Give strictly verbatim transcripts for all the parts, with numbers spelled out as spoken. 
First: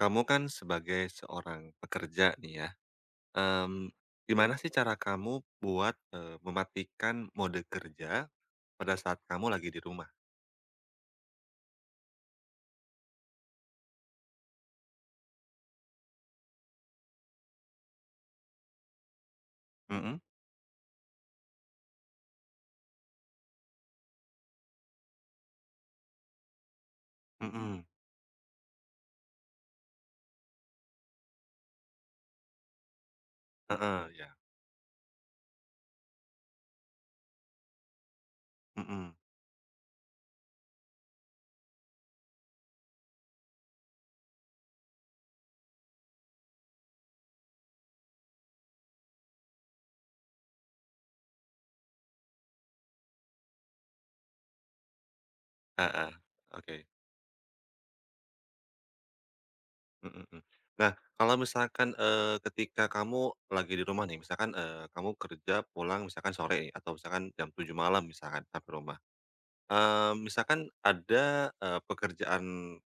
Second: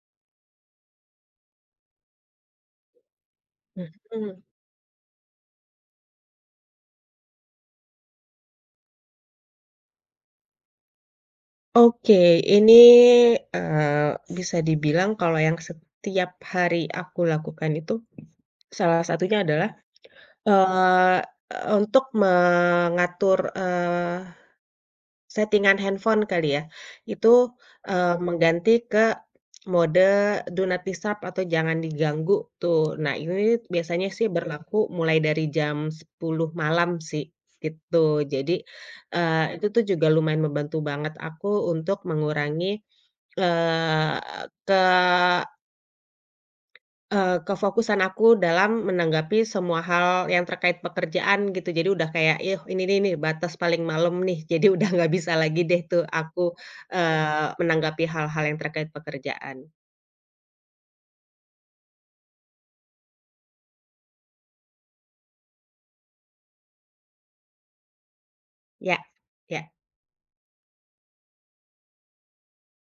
Kamu kan sebagai seorang pekerja nih ya, mmm, Mhm. gimana sih cara kamu buat, eee, mematikan mode kerja pada saat kamu lagi di rumah? Oke, ini, eee, bisa dibilang kalau yang setiap hari aku lakukan itu salah satunya adalah, Mhm eee, untuk mengatur, eh, settingan handphone kali ya? Itu, mhm. eee, mengganti ke mode do not disturb atau jangan diganggu tuh. Nah ini biasanya Heeh, ya. sih berlaku mulai dari jam sepuluh malam sih, gitu. Jadi, Mhm. eee, itu tuh juga lumayan membantu banget aku untuk mengurangi, eee, ke Eee, kefokusan aku dalam menanggapi semua hal yang terkait pekerjaan gitu. Jadi udah kayak, "Ih, ini nih nih batas paling malam nih." Jadi udah nggak bisa lagi deh tuh Heeh, aku, oke. eee, menanggapi hal-hal yang terkait pekerjaan. Mhm mhm. Nah, kalau misalkan, eee, ketika kamu lagi di rumah nih, misalkan, eee, kamu kerja pulang misalkan sore nih, atau misalkan jam tujuh malam misalkan sampai rumah. Ya, ya, Eee, misalkan ada, eee, pekerjaan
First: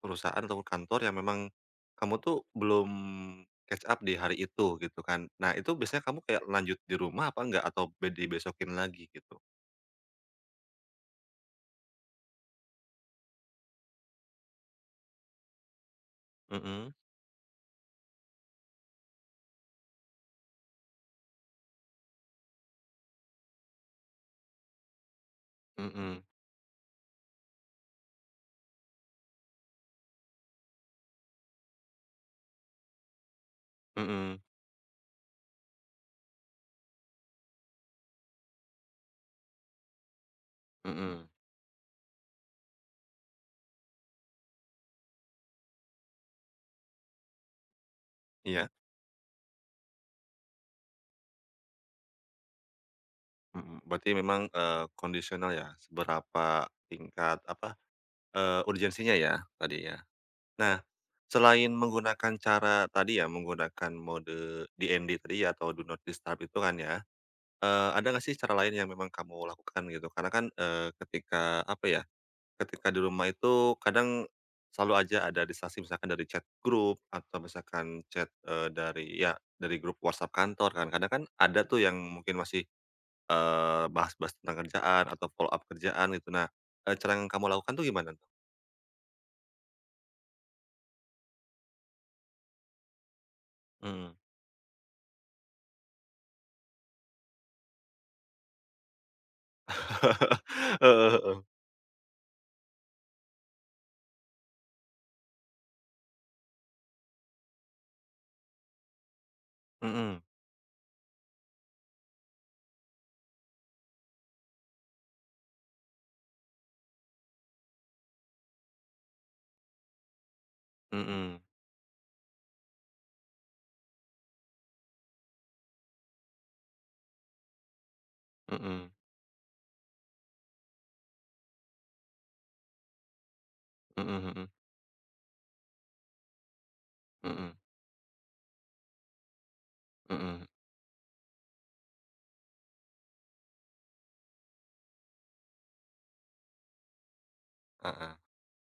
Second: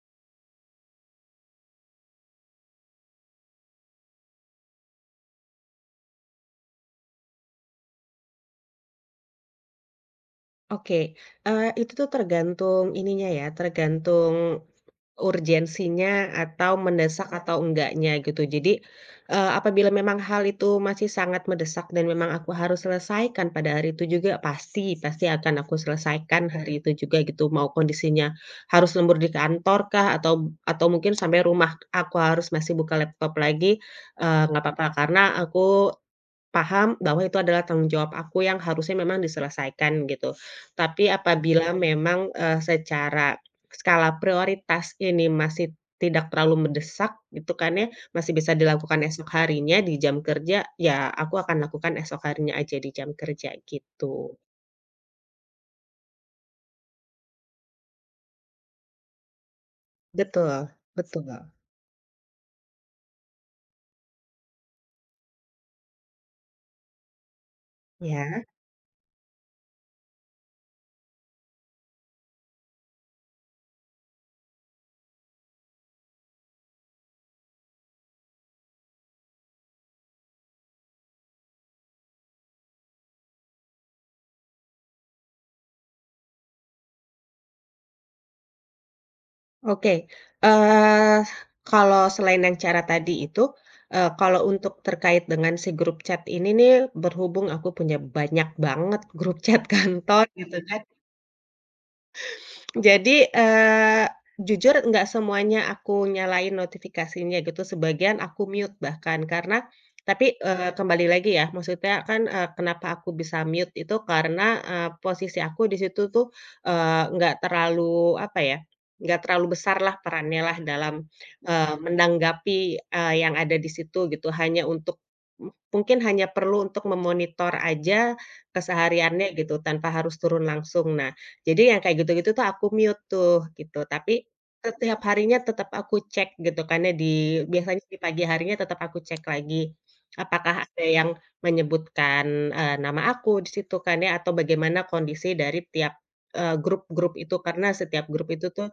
perusahaan atau kantor yang memang kamu tuh belum catch up di hari itu gitu kan. Nah itu biasanya kamu kayak lanjut di rumah apa enggak atau be dibesokin lagi gitu? oke. Eee, itu tuh tergantung ininya ya, tergantung urgensinya atau Mhm mendesak atau enggaknya gitu. Jadi, eee, apabila memang hal itu masih sangat mendesak dan memang aku harus selesaikan pada hari itu juga pasti pasti akan aku mhm selesaikan hari itu juga gitu. Mau kondisinya harus lembur di kantor kah atau atau mungkin sampai rumah aku harus masih buka laptop lagi, mhm eee, nggak apa-apa karena aku paham bahwa itu adalah tanggung jawab aku yang harusnya memang diselesaikan gitu. Tapi mhm. apabila memang, eee, secara skala prioritas ini masih tidak terlalu mendesak gitu kan ya, masih bisa Iya? dilakukan esok harinya di jam kerja, ya aku akan lakukan esok harinya aja di jam kerja Mhm, berarti gitu. memang, eee, kondisional ya seberapa tingkat apa, eee, urgensinya ya tadi ya. Betul Nah betul, selain menggunakan cara tadi ya menggunakan mode D N D tadi ya atau do not disturb itu kan ya. Eee, ada nggak sih ya. cara lain yang memang kamu lakukan gitu? Karena kan, eee, ketika apa ya, ketika di rumah itu kadang selalu aja ada distraksi misalkan dari chat grup atau misalkan chat, eee, dari ya dari grup WhatsApp kantor kan. Kadang kan ada tuh yang mungkin masih, eee, bahas-bahas tentang kerjaan atau follow up kerjaan gitu. Nah, eee, cara yang kamu lakukan tuh gimana tuh? Oke, eee, kalau selain yang cara tadi itu, eee, Mhm. kalau untuk terkait dengan si grup chat ini nih, berhubung aku punya banyak banget grup chat kantor gitu kan, Heeh heeh. jadi, eee, jujur nggak semuanya aku nyalain notifikasinya gitu, sebagian aku mute bahkan. Karena Mhm tapi, eee, kembali lagi ya, maksudnya kan, eee, kenapa aku bisa mute itu karena, eee, posisi aku di situ tuh, eee, nggak terlalu, apa ya, nggak terlalu besar lah perannya lah dalam, mhm eee, Mhm. menanggapi, eee, yang ada di situ gitu. Hanya untuk mungkin hanya perlu untuk memonitor aja mhm kesehariannya gitu, tanpa harus turun langsung. Nah jadi yang kayak gitu-gitu tuh aku mute tuh, gitu. Tapi mhm mhm setiap harinya tetap aku cek gitu karena di mhm biasanya di pagi harinya tetap aku cek lagi, mhm, heeh, mhm. apakah ada yang menyebutkan, eee, nama aku di situ kan ya atau bagaimana kondisi dari tiap, eee, grup-grup itu. Karena setiap Heeh. grup itu tuh,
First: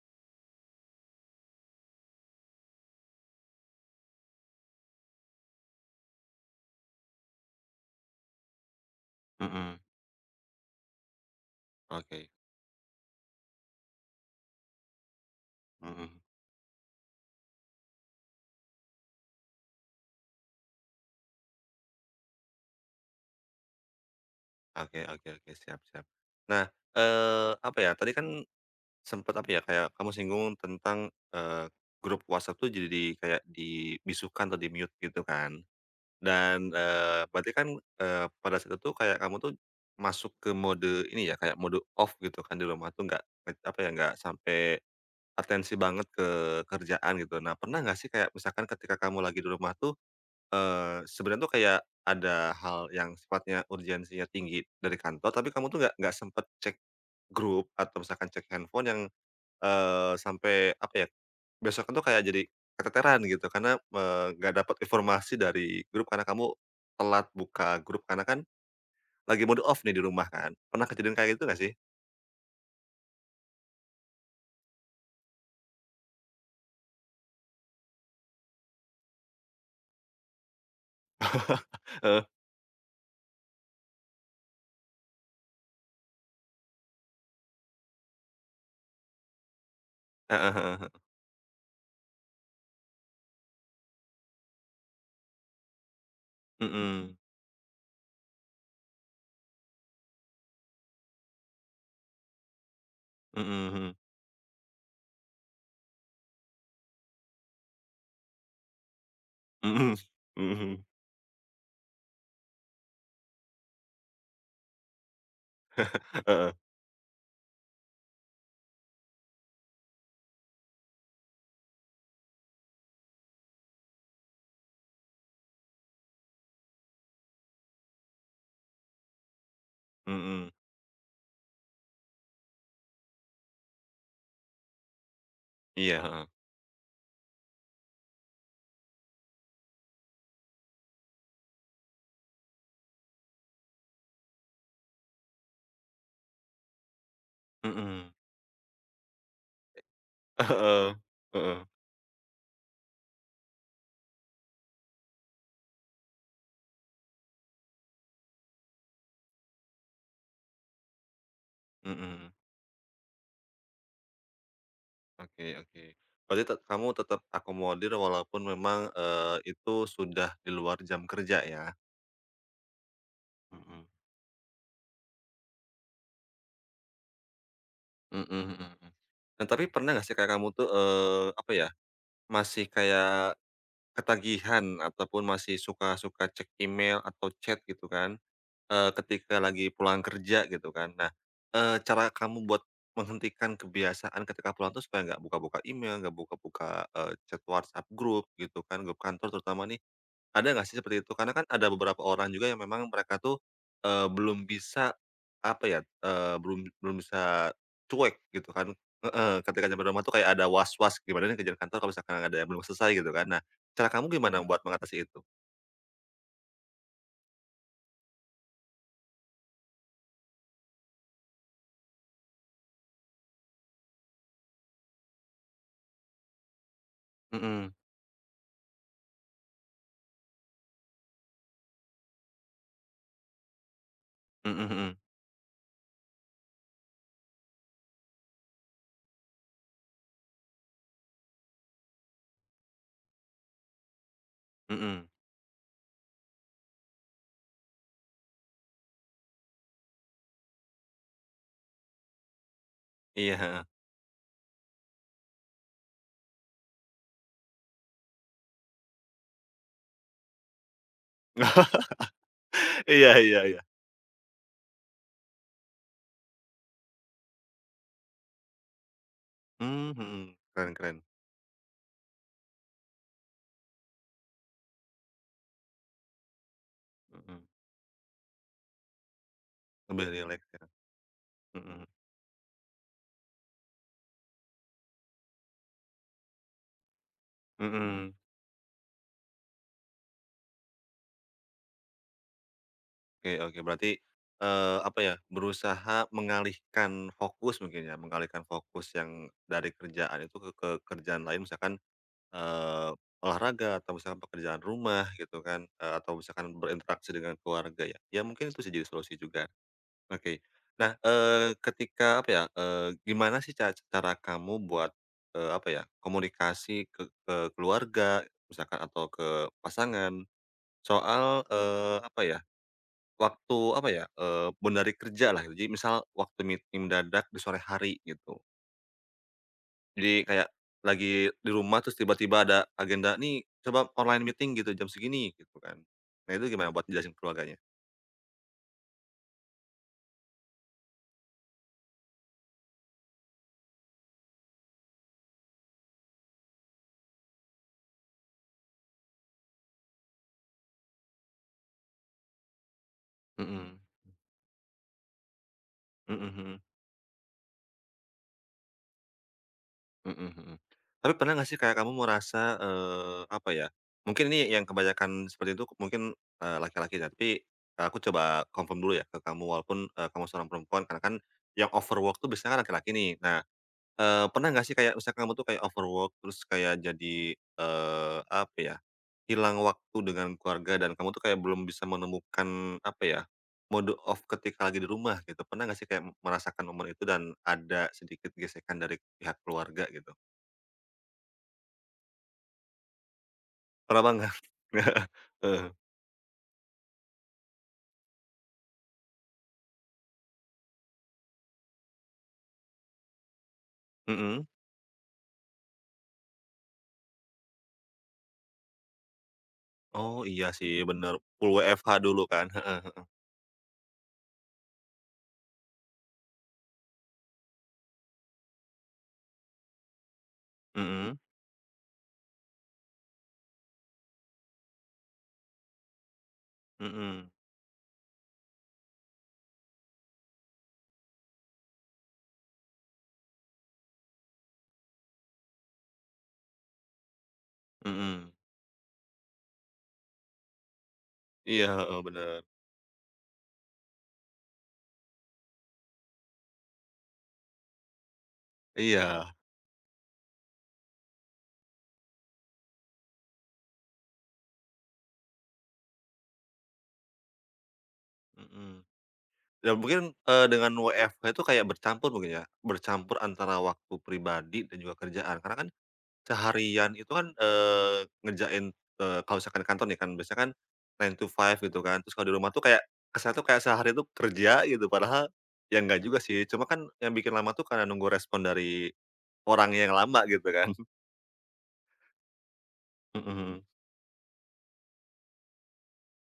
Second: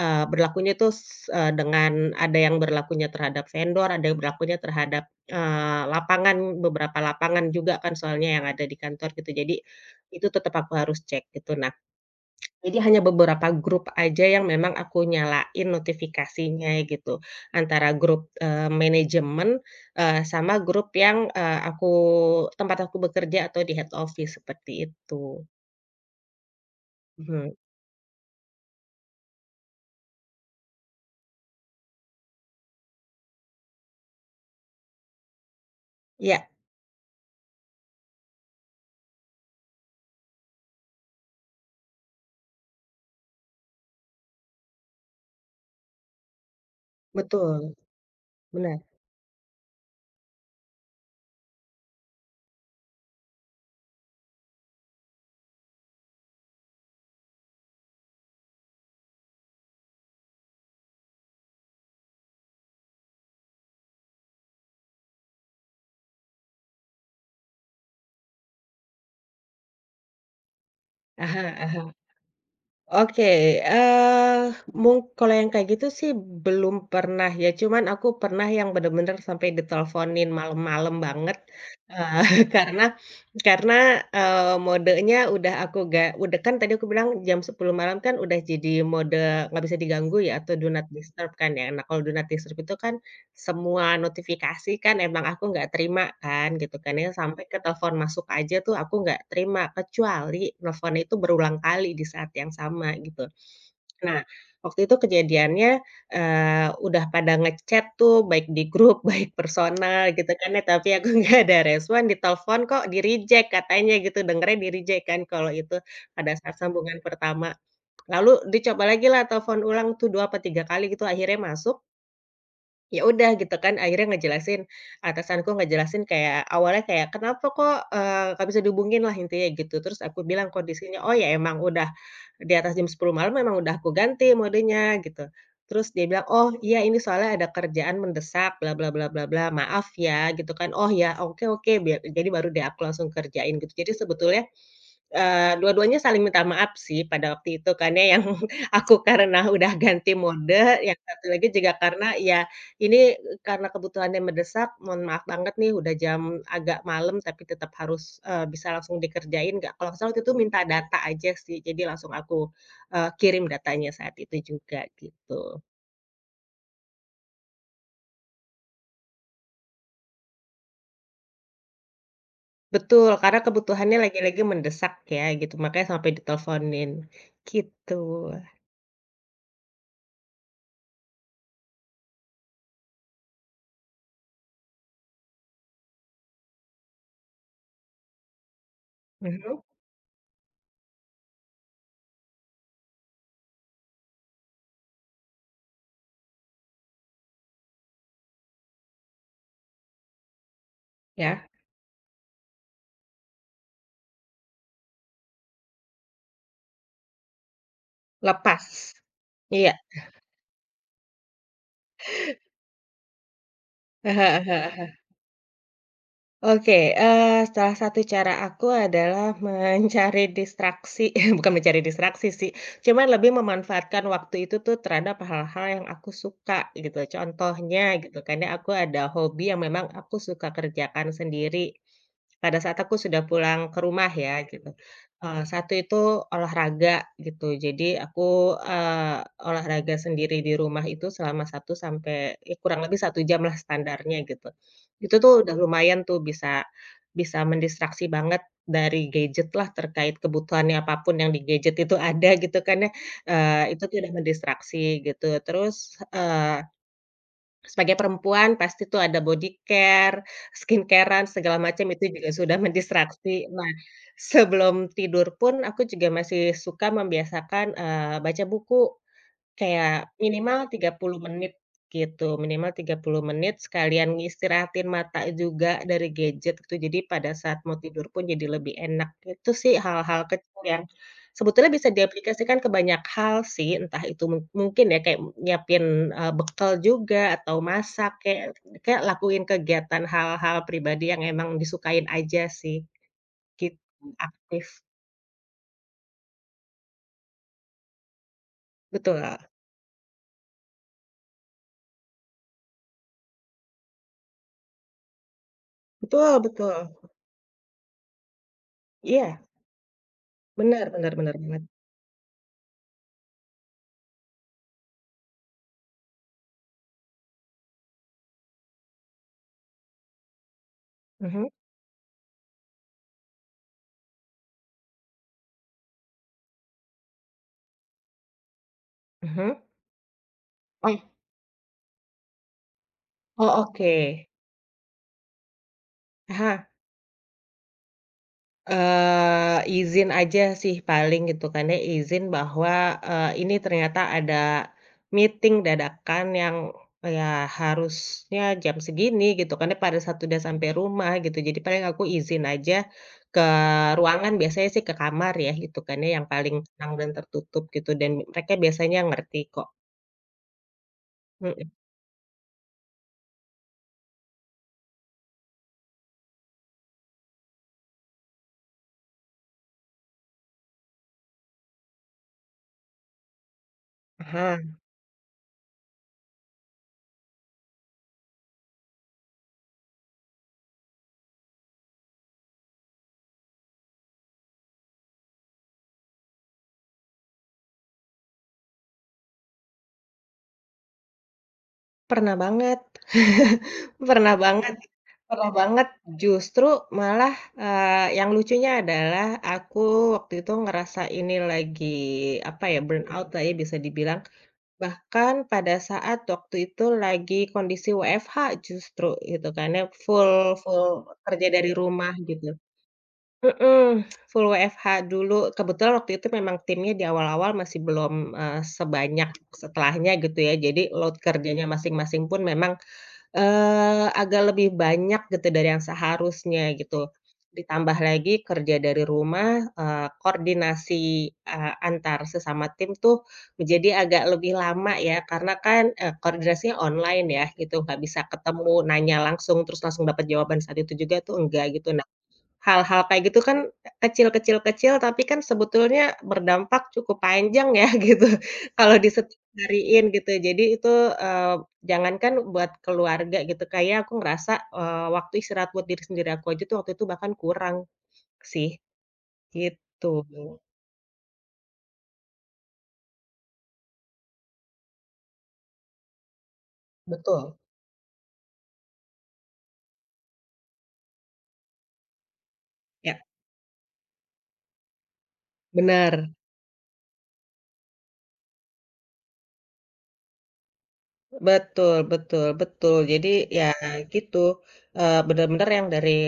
eee, berlakunya tuh s eee, dengan ada yang berlakunya terhadap vendor, ada yang berlakunya terhadap, eee, lapangan, beberapa lapangan juga kan soalnya yang ada di kantor gitu. Jadi Mhm. itu tetap aku harus cek gitu. Oke. Jadi hanya beberapa grup aja yang memang aku nyalain Mhm. notifikasinya gitu, antara grup, eee, manajemen, eee, sama grup yang, eee, aku tempat aku bekerja atau di head office seperti Oke oke itu. oke, siap siap. Nah, eee, Mhm, apa ya, tadi kan sempet apa ya, kayak kamu singgung tentang, eee, grup WhatsApp tuh jadi di, kayak dibisukan atau di-mute gitu kan. iya, Dan, eee, berarti kan, eee, pada saat itu kayak kamu tuh masuk ke mode ini ya, kayak mode off gitu kan di rumah tuh nggak apa ya, nggak sampai atensi banget ke kerjaan gitu. Nah, betul, pernah nggak sih kayak misalkan benar. ketika kamu lagi di rumah tuh, Eee, sebenarnya tuh kayak ada hal yang sifatnya urgensinya tinggi dari kantor, tapi kamu tuh nggak nggak sempet cek grup atau misalkan cek handphone yang, eee, sampai apa ya, besoknya tuh kayak jadi keteteran gitu karena, eee, nggak dapat informasi dari grup karena kamu telat buka grup karena kan lagi mode off nih di rumah kan. Pernah kejadian Ah kayak hah gitu nggak sih? ah. Oke, eee, mung kalau yang kayak gitu sih belum pernah ya, cuman aku pernah yang bener-bener sampai diteleponin malam-malam banget, eee, Heeh, karena karena, eee, modenya udah aku gak, udah kan tadi aku bilang jam sepuluh malam kan udah jadi mode nggak bisa diganggu ya atau heeh do heeh not heeh. disturb kan ya. Nah, kalau do not disturb itu kan semua notifikasi kan emang aku nggak terima kan gitu kan ya, Mhm, sampai ke telepon masuk aja tuh aku nggak terima, kecuali nelfon itu berulang kali di saat yang sama gitu. mhm. Nah, waktu itu kejadiannya, eee, udah pada ngechat tuh baik di grup, baik Mhm mhm, personal gitu kan mhm, ya, mhm, tapi aku nggak ada respon, di telepon kok di-reject katanya gitu, dengernya di-reject kan kalau itu pada heeh, saat sambungan pertama. Lalu dicoba lagi lah telepon ulang tuh dua apa tiga kali gitu, akhirnya masuk. Ya udah gitu kan akhirnya ngejelasin, atasanku ngejelasin kayak awalnya kayak, "Kenapa kok, eee, nggak bisa dihubungin?" lah intinya gitu. Terus aku bilang mhm, kondisinya, "Oh ya emang udah di atas jam sepuluh malam memang udah aku ganti modenya," gitu. Terus iya, dia heeh, bilang, "Oh iya ini soalnya ada kerjaan mendesak bla bla bla bla bla, maaf ya," gitu kan. "Oh ya oke oke," biar jadi baru deh aku langsung kerjain gitu. Jadi sebetulnya, eee, dua-duanya saling minta maaf sih pada waktu itu karena mhm, yang aku karena udah ganti mode, heeh, yang satu lagi heeh. juga karena ya ini e, karena kebutuhannya mendesak, mohon maaf banget nih udah jam agak malam tapi tetap harus, eee, bisa langsung dikerjain nggak? Kalau nggak salah waktu itu minta data aja sih, jadi langsung Mhm. aku, eee, kirim datanya saat itu juga Oke gitu. oke. Berarti tet kamu tetap akomodir walaupun memang, eee, itu sudah di luar jam kerja ya? Betul, karena Mhm. kebutuhannya lagi-lagi mendesak ya gitu, makanya sampai diteleponin, gitu. Mhm mhm mhm. Nah, tapi pernah nggak sih kayak kamu tuh, eee, apa ya, masih kayak ketagihan ataupun masih suka-suka cek email atau chat gitu kan, eee, ketika Mhm, lagi pulang kerja gitu kan. Nah, eee, cara kamu buat menghentikan kebiasaan ketika pulang tuh supaya nggak buka-buka email, nggak buka-buka, eee, chat WhatsApp grup gitu kan, grup kantor terutama nih, ada nggak sih seperti itu? Karena kan ya? ada beberapa orang juga yang memang mereka tuh, eee, belum bisa, apa ya, eee, belum belum bisa cuek gitu kan Lepas. heeh, ketika Iya, nyampe rumah tuh kayak ada was-was gimana nih kerjaan kantor kalau misalkan ada yang belum selesai gitu kan. Nah, cara kamu gimana buat mengatasi itu? oke, eee, salah satu cara aku adalah mencari distraksi bukan mencari distraksi sih, cuman lebih memanfaatkan waktu itu tuh terhadap hal-hal yang aku suka gitu. Mhm, Contohnya gitu karena aku ada hobi yang memang aku suka kerjakan sendiri pada saat aku sudah pulang ke rumah ya gitu. mhm Eee, satu itu olahraga gitu. Jadi aku, eee, olahraga sendiri di rumah itu selama satu sampai ya kurang lebih satu jam lah standarnya gitu. mhm, mhm, Itu tuh udah lumayan tuh bisa bisa mendistraksi banget dari gadget lah terkait kebutuhannya apapun yang di gadget itu ada gitu kan ya, iya, heeh. eee, itu tuh udah mendistraksi gitu. Terus, eee, sebagai perempuan pasti tuh ada bodycare, skincare-an segala macam itu juga sudah Iya iya mendistraksi. iya, Nah, sebelum tidur pun aku juga masih suka membiasakan, eee, baca buku. mmm, Kayak mhm, minimal keren tiga keren, puluh menit gitu, minimal tiga puluh menit sekalian ngistirahatin mata juga dari gadget gitu, jadi pada mhm, saat mau tidur pun jadi lebih enak. Itu sih lebih hal-hal rileks kecil ya, yang sebetulnya mhm, bisa diaplikasikan ke banyak hal sih, entah itu mung mungkin ya kayak nyiapin, eee, bekal juga atau masak, mhm. kayak kayak lakuin kegiatan hal-hal pribadi yang emang disukain aja sih, Oke oke, gitu, berarti, eee, aktif. apa ya, berusaha mengalihkan fokus mungkin ya, mengalihkan fokus Betul yang dari kerjaan itu ke ke kerjaan lain misalkan, eee, olahraga atau misalkan pekerjaan rumah gitu kan, eee, atau betul misalkan betul. berinteraksi dengan keluarga ya, ya mungkin itu sih jadi solusi Iya, juga. Oke. benar Nah, benar benar eee, banget. ketika apa ya, eee, gimana sih ca cara kamu buat, eee, apa ya, komunikasi ke ke keluarga misalkan atau ke pasangan soal, Mhm, eee, apa ya, waktu apa ya, eee, benar-benar kerja lah, gitu. Jadi misal waktu meeting mendadak di sore hari gitu. mhm. Jadi kayak Oh lagi di rumah terus tiba-tiba ada agenda, "Nih oh coba oke. online meeting gitu jam segini," gitu kan. Nah itu Aha, gimana buat jelasin ke keluarganya? eee, izin aja sih paling gitu kan ya, izin bahwa, eee, ini ternyata ada meeting dadakan yang ya harusnya jam segini gitu kan ya, pada saat udah sampai rumah gitu. Jadi paling aku izin aja ke Mhm, ruangan, biasanya sih ke kamar ya gitu kan ya, yang paling mhm tenang dan tertutup gitu dan mereka biasanya ngerti kok. mhm, mhm mhm. Tapi pernah nggak sih Mhm, kayak kamu merasa, eee, apa ya, mungkin ini yang kebanyakan seperti itu mungkin, eee, laki-laki ya, tapi aku coba confirm dulu ya ke kamu walaupun, eee, kamu seorang perempuan karena kan yang overwork tuh biasanya kan laki-laki nih. Nah, Eee, pernah nggak aha, sih kayak misalkan kamu tuh kayak overwork terus kayak jadi, eee, apa ya, hilang waktu dengan keluarga dan kamu tuh kayak belum bisa menemukan apa ya, mode off ketika lagi di rumah gitu. Pernah nggak sih kayak merasakan momen itu dan ada sedikit gesekan dari pihak keluarga gitu? pernah banget. Pernah banget? Pernah banget. Pernah Heeh, banget, justru malah, eee, yang lucunya adalah aku waktu itu ngerasa ini lagi, apa ya, burnout lah ya bisa dibilang, mhm. bahkan pada saat waktu itu lagi kondisi W F H justru gitu kan ya, Oh iya full sih full bener, kerja full dari W F H rumah dulu kan, gitu. heeh heeh. Mhm, full W F H dulu, kebetulan waktu itu memang timnya di awal-awal masih belum, eee, sebanyak setelahnya gitu ya, jadi Mhm, load kerjanya masing-masing pun memang Eee, agak lebih banyak gitu dari yang seharusnya mhm, gitu. mhm. Ditambah lagi kerja dari rumah, eee, koordinasi, eee, antar sesama tim tuh menjadi agak lebih lama ya karena kan, eee, koordinasinya online ya gitu, nggak bisa Mhm. ketemu, nanya langsung, terus langsung dapat jawaban saat itu juga tuh Iya, enggak gitu. heeh, Nah bener. hal-hal kayak gitu kan kecil kecil kecil, tapi kan sebetulnya berdampak cukup panjang ya gitu, kalau Iya, disetiap hariin gitu. Jadi itu, eee, jangankan buat keluarga gitu, kayak aku ngerasa, eee, waktu istirahat buat diri sendiri aku aja tuh waktu itu bahkan kurang sih, mhm. Ya mungkin, gitu. eee, dengan W F H itu kayak bercampur mungkin ya, bercampur antara waktu pribadi dan juga kerjaan. Karena kan seharian itu kan, Betul. eee, ngerjain, eee, kalau misalkan di kantor nih kan biasanya kan nine to five gitu kan. Terus kalau di rumah tuh kayak Ya, kesannya tuh kayak sehari tuh kerja gitu, padahal ya enggak juga benar. sih. Cuma kan yang bikin lama tuh karena nunggu respon dari orang yang lama gitu kan. Betul betul betul. Jadi Mhm mhm. ya gitu, eee, bener-bener yang dari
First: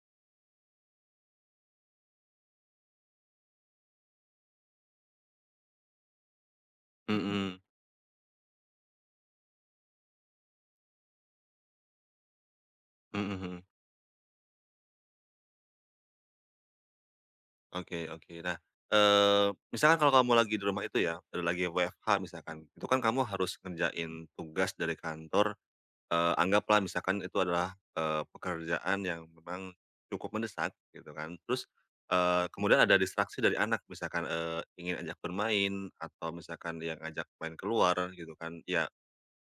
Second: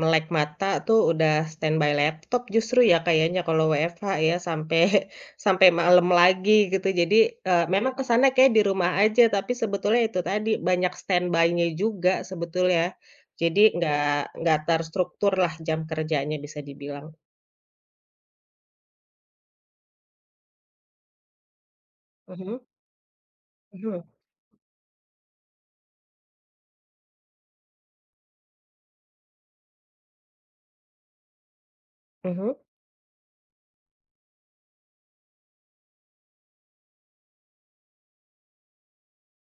melek mata tuh udah standby laptop justru ya kayaknya kalau W F H ya sampai sampai malam lagi gitu. Jadi, Mhm eee, memang kesana kayak di rumah aja, tapi sebetulnya itu tadi banyak standby-nya juga sebetulnya. mhm mhm. Jadi nggak nggak terstruktur lah jam kerjanya bisa dibilang. Oke oke. Nah, eee, misalkan kalau kamu lagi di rumah itu ya, eee, lagi W F H Mhm misalkan, itu kan kamu harus mhm ngerjain tugas dari kantor, eee, anggaplah misalkan itu adalah, eee, pekerjaan yang memang cukup mendesak gitu kan. Terus, eee, mhm. kemudian ada distraksi dari anak misalkan, eee, ingin ajak bermain atau misalkan yang ajak main keluar gitu kan. Ya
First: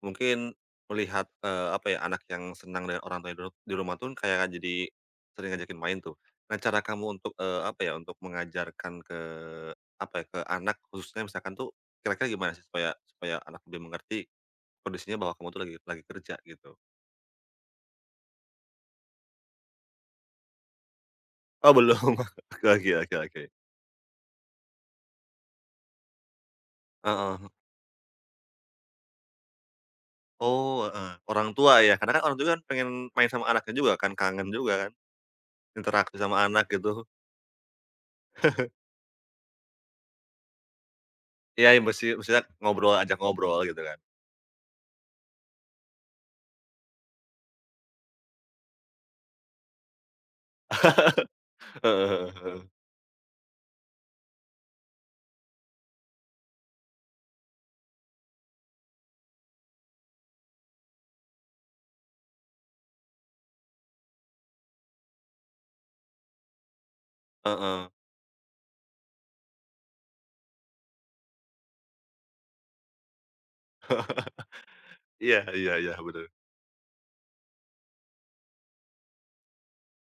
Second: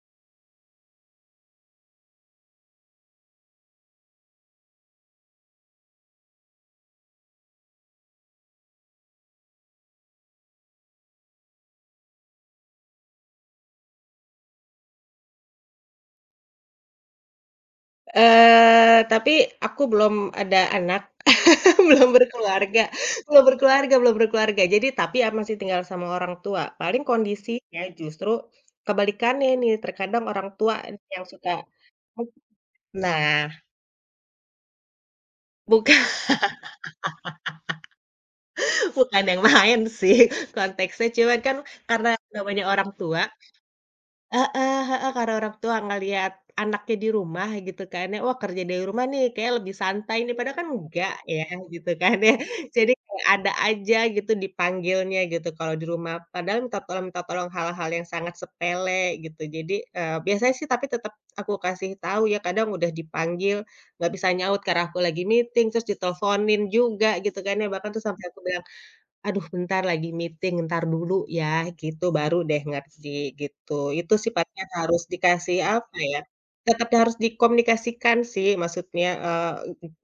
mungkin melihat, eee, apa ya, anak yang senang dengan orang tuanya dulu di rumah tuh kayak jadi sering ngajakin main tuh. Nah, cara kamu untuk, eee, apa ya, untuk mengajarkan ke apa ya, ke anak khususnya misalkan tuh kira-kira gimana sih supaya supaya anak lebih mengerti kondisinya bahwa kamu tuh lagi lagi kerja gitu? Eee, tapi aku belum ada anak, Oh belum, belum berkeluarga oke oke oke oke. belum berkeluarga belum berkeluarga. Jadi tapi a masih tinggal sama orang tua. Paling Heeh. kondisinya justru kebalikannya nih, terkadang orang tua Oh, heeh, yang orang suka tua ya, karena kan orang tua kan pengen main sama nah, anaknya juga kan, kangen juga kan, bukan interaksi sama anak gitu. bukan yang main sih konteksnya, cuman kan Iya, ya mesti karena mestinya namanya orang ngobrol, ajak tua. ngobrol gitu kan. Heeh heeh, karena orang tua ngelihat anaknya di rumah gitu kan ya, wah kerja dari rumah nih kayak lebih santai nih, padahal kan enggak ya gitu kan ya. heeh. Jadi kayak ada aja gitu dipanggilnya gitu kalau di rumah, padahal minta tolong minta tolong hal-hal yang sangat sepele gitu. Jadi, eee, biasanya sih tapi tetap aku kasih tahu ya, kadang udah dipanggil nggak bisa nyaut karena aku lagi meeting, terus diteleponin juga gitu kan ya, Heeh. bahkan tuh sampai aku bilang, "Aduh bentar lagi meeting, ntar dulu ya," gitu baru deh ngerti gitu. Itu sifatnya harus Iya dikasih iya iya, apa ya, bener. tetap harus dikomunikasikan sih maksudnya, eee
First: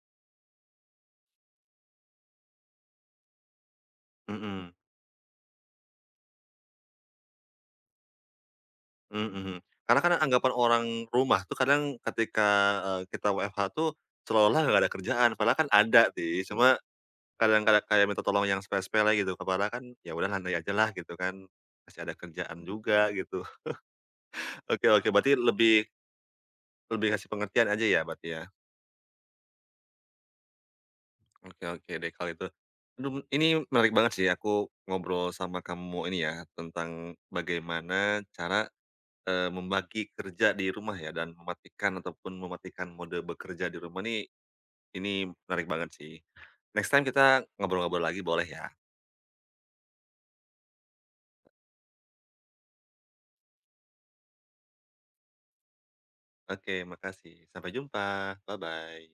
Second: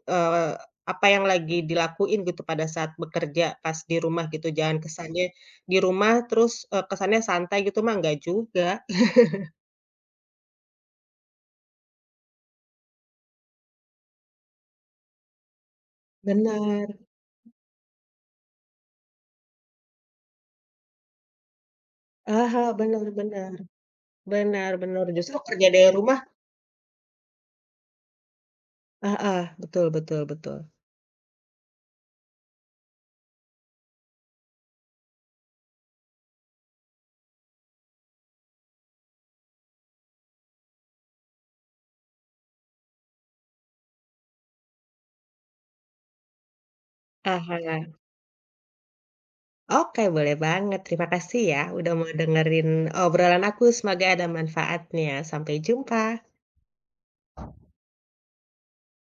eee, apa yang lagi dilakuin gitu pada saat bekerja pas di rumah gitu, Mhm jangan kesannya di rumah terus, eee, kesannya santai gitu mah enggak juga. mhm. Karena kan anggapan orang rumah tuh kadang ketika, eee, kita W F H tuh seolah-olah nggak ada kerjaan, padahal kan ada sih, cuma Benar. kadang-kadang kayak minta tolong yang sepele-sepele gitu, padahal kan ya udah santai ajalah gitu kan, masih ada kerjaan Heeh, benar juga gitu. benar benar Oke benar oke, berarti justru kerja lebih dari rumah. lebih kasih pengertian aja ya berarti ya? Heeh, betul betul betul. Oke oke deh kalau itu. Aduh, ini menarik banget sih aku ngobrol sama kamu ini ya, tentang bagaimana cara Eee, membagi kerja di rumah ya dan mematikan ataupun mematikan mode bekerja di rumah nih, ini menarik banget sih. Next time kita Ah ngobrol-ngobrol lagi boleh ya? Oke, boleh banget. Terima kasih ya udah mau dengerin obrolan aku. Semoga ada manfaatnya. Sampai jumpa. Oke makasih, sampai jumpa, bye-bye.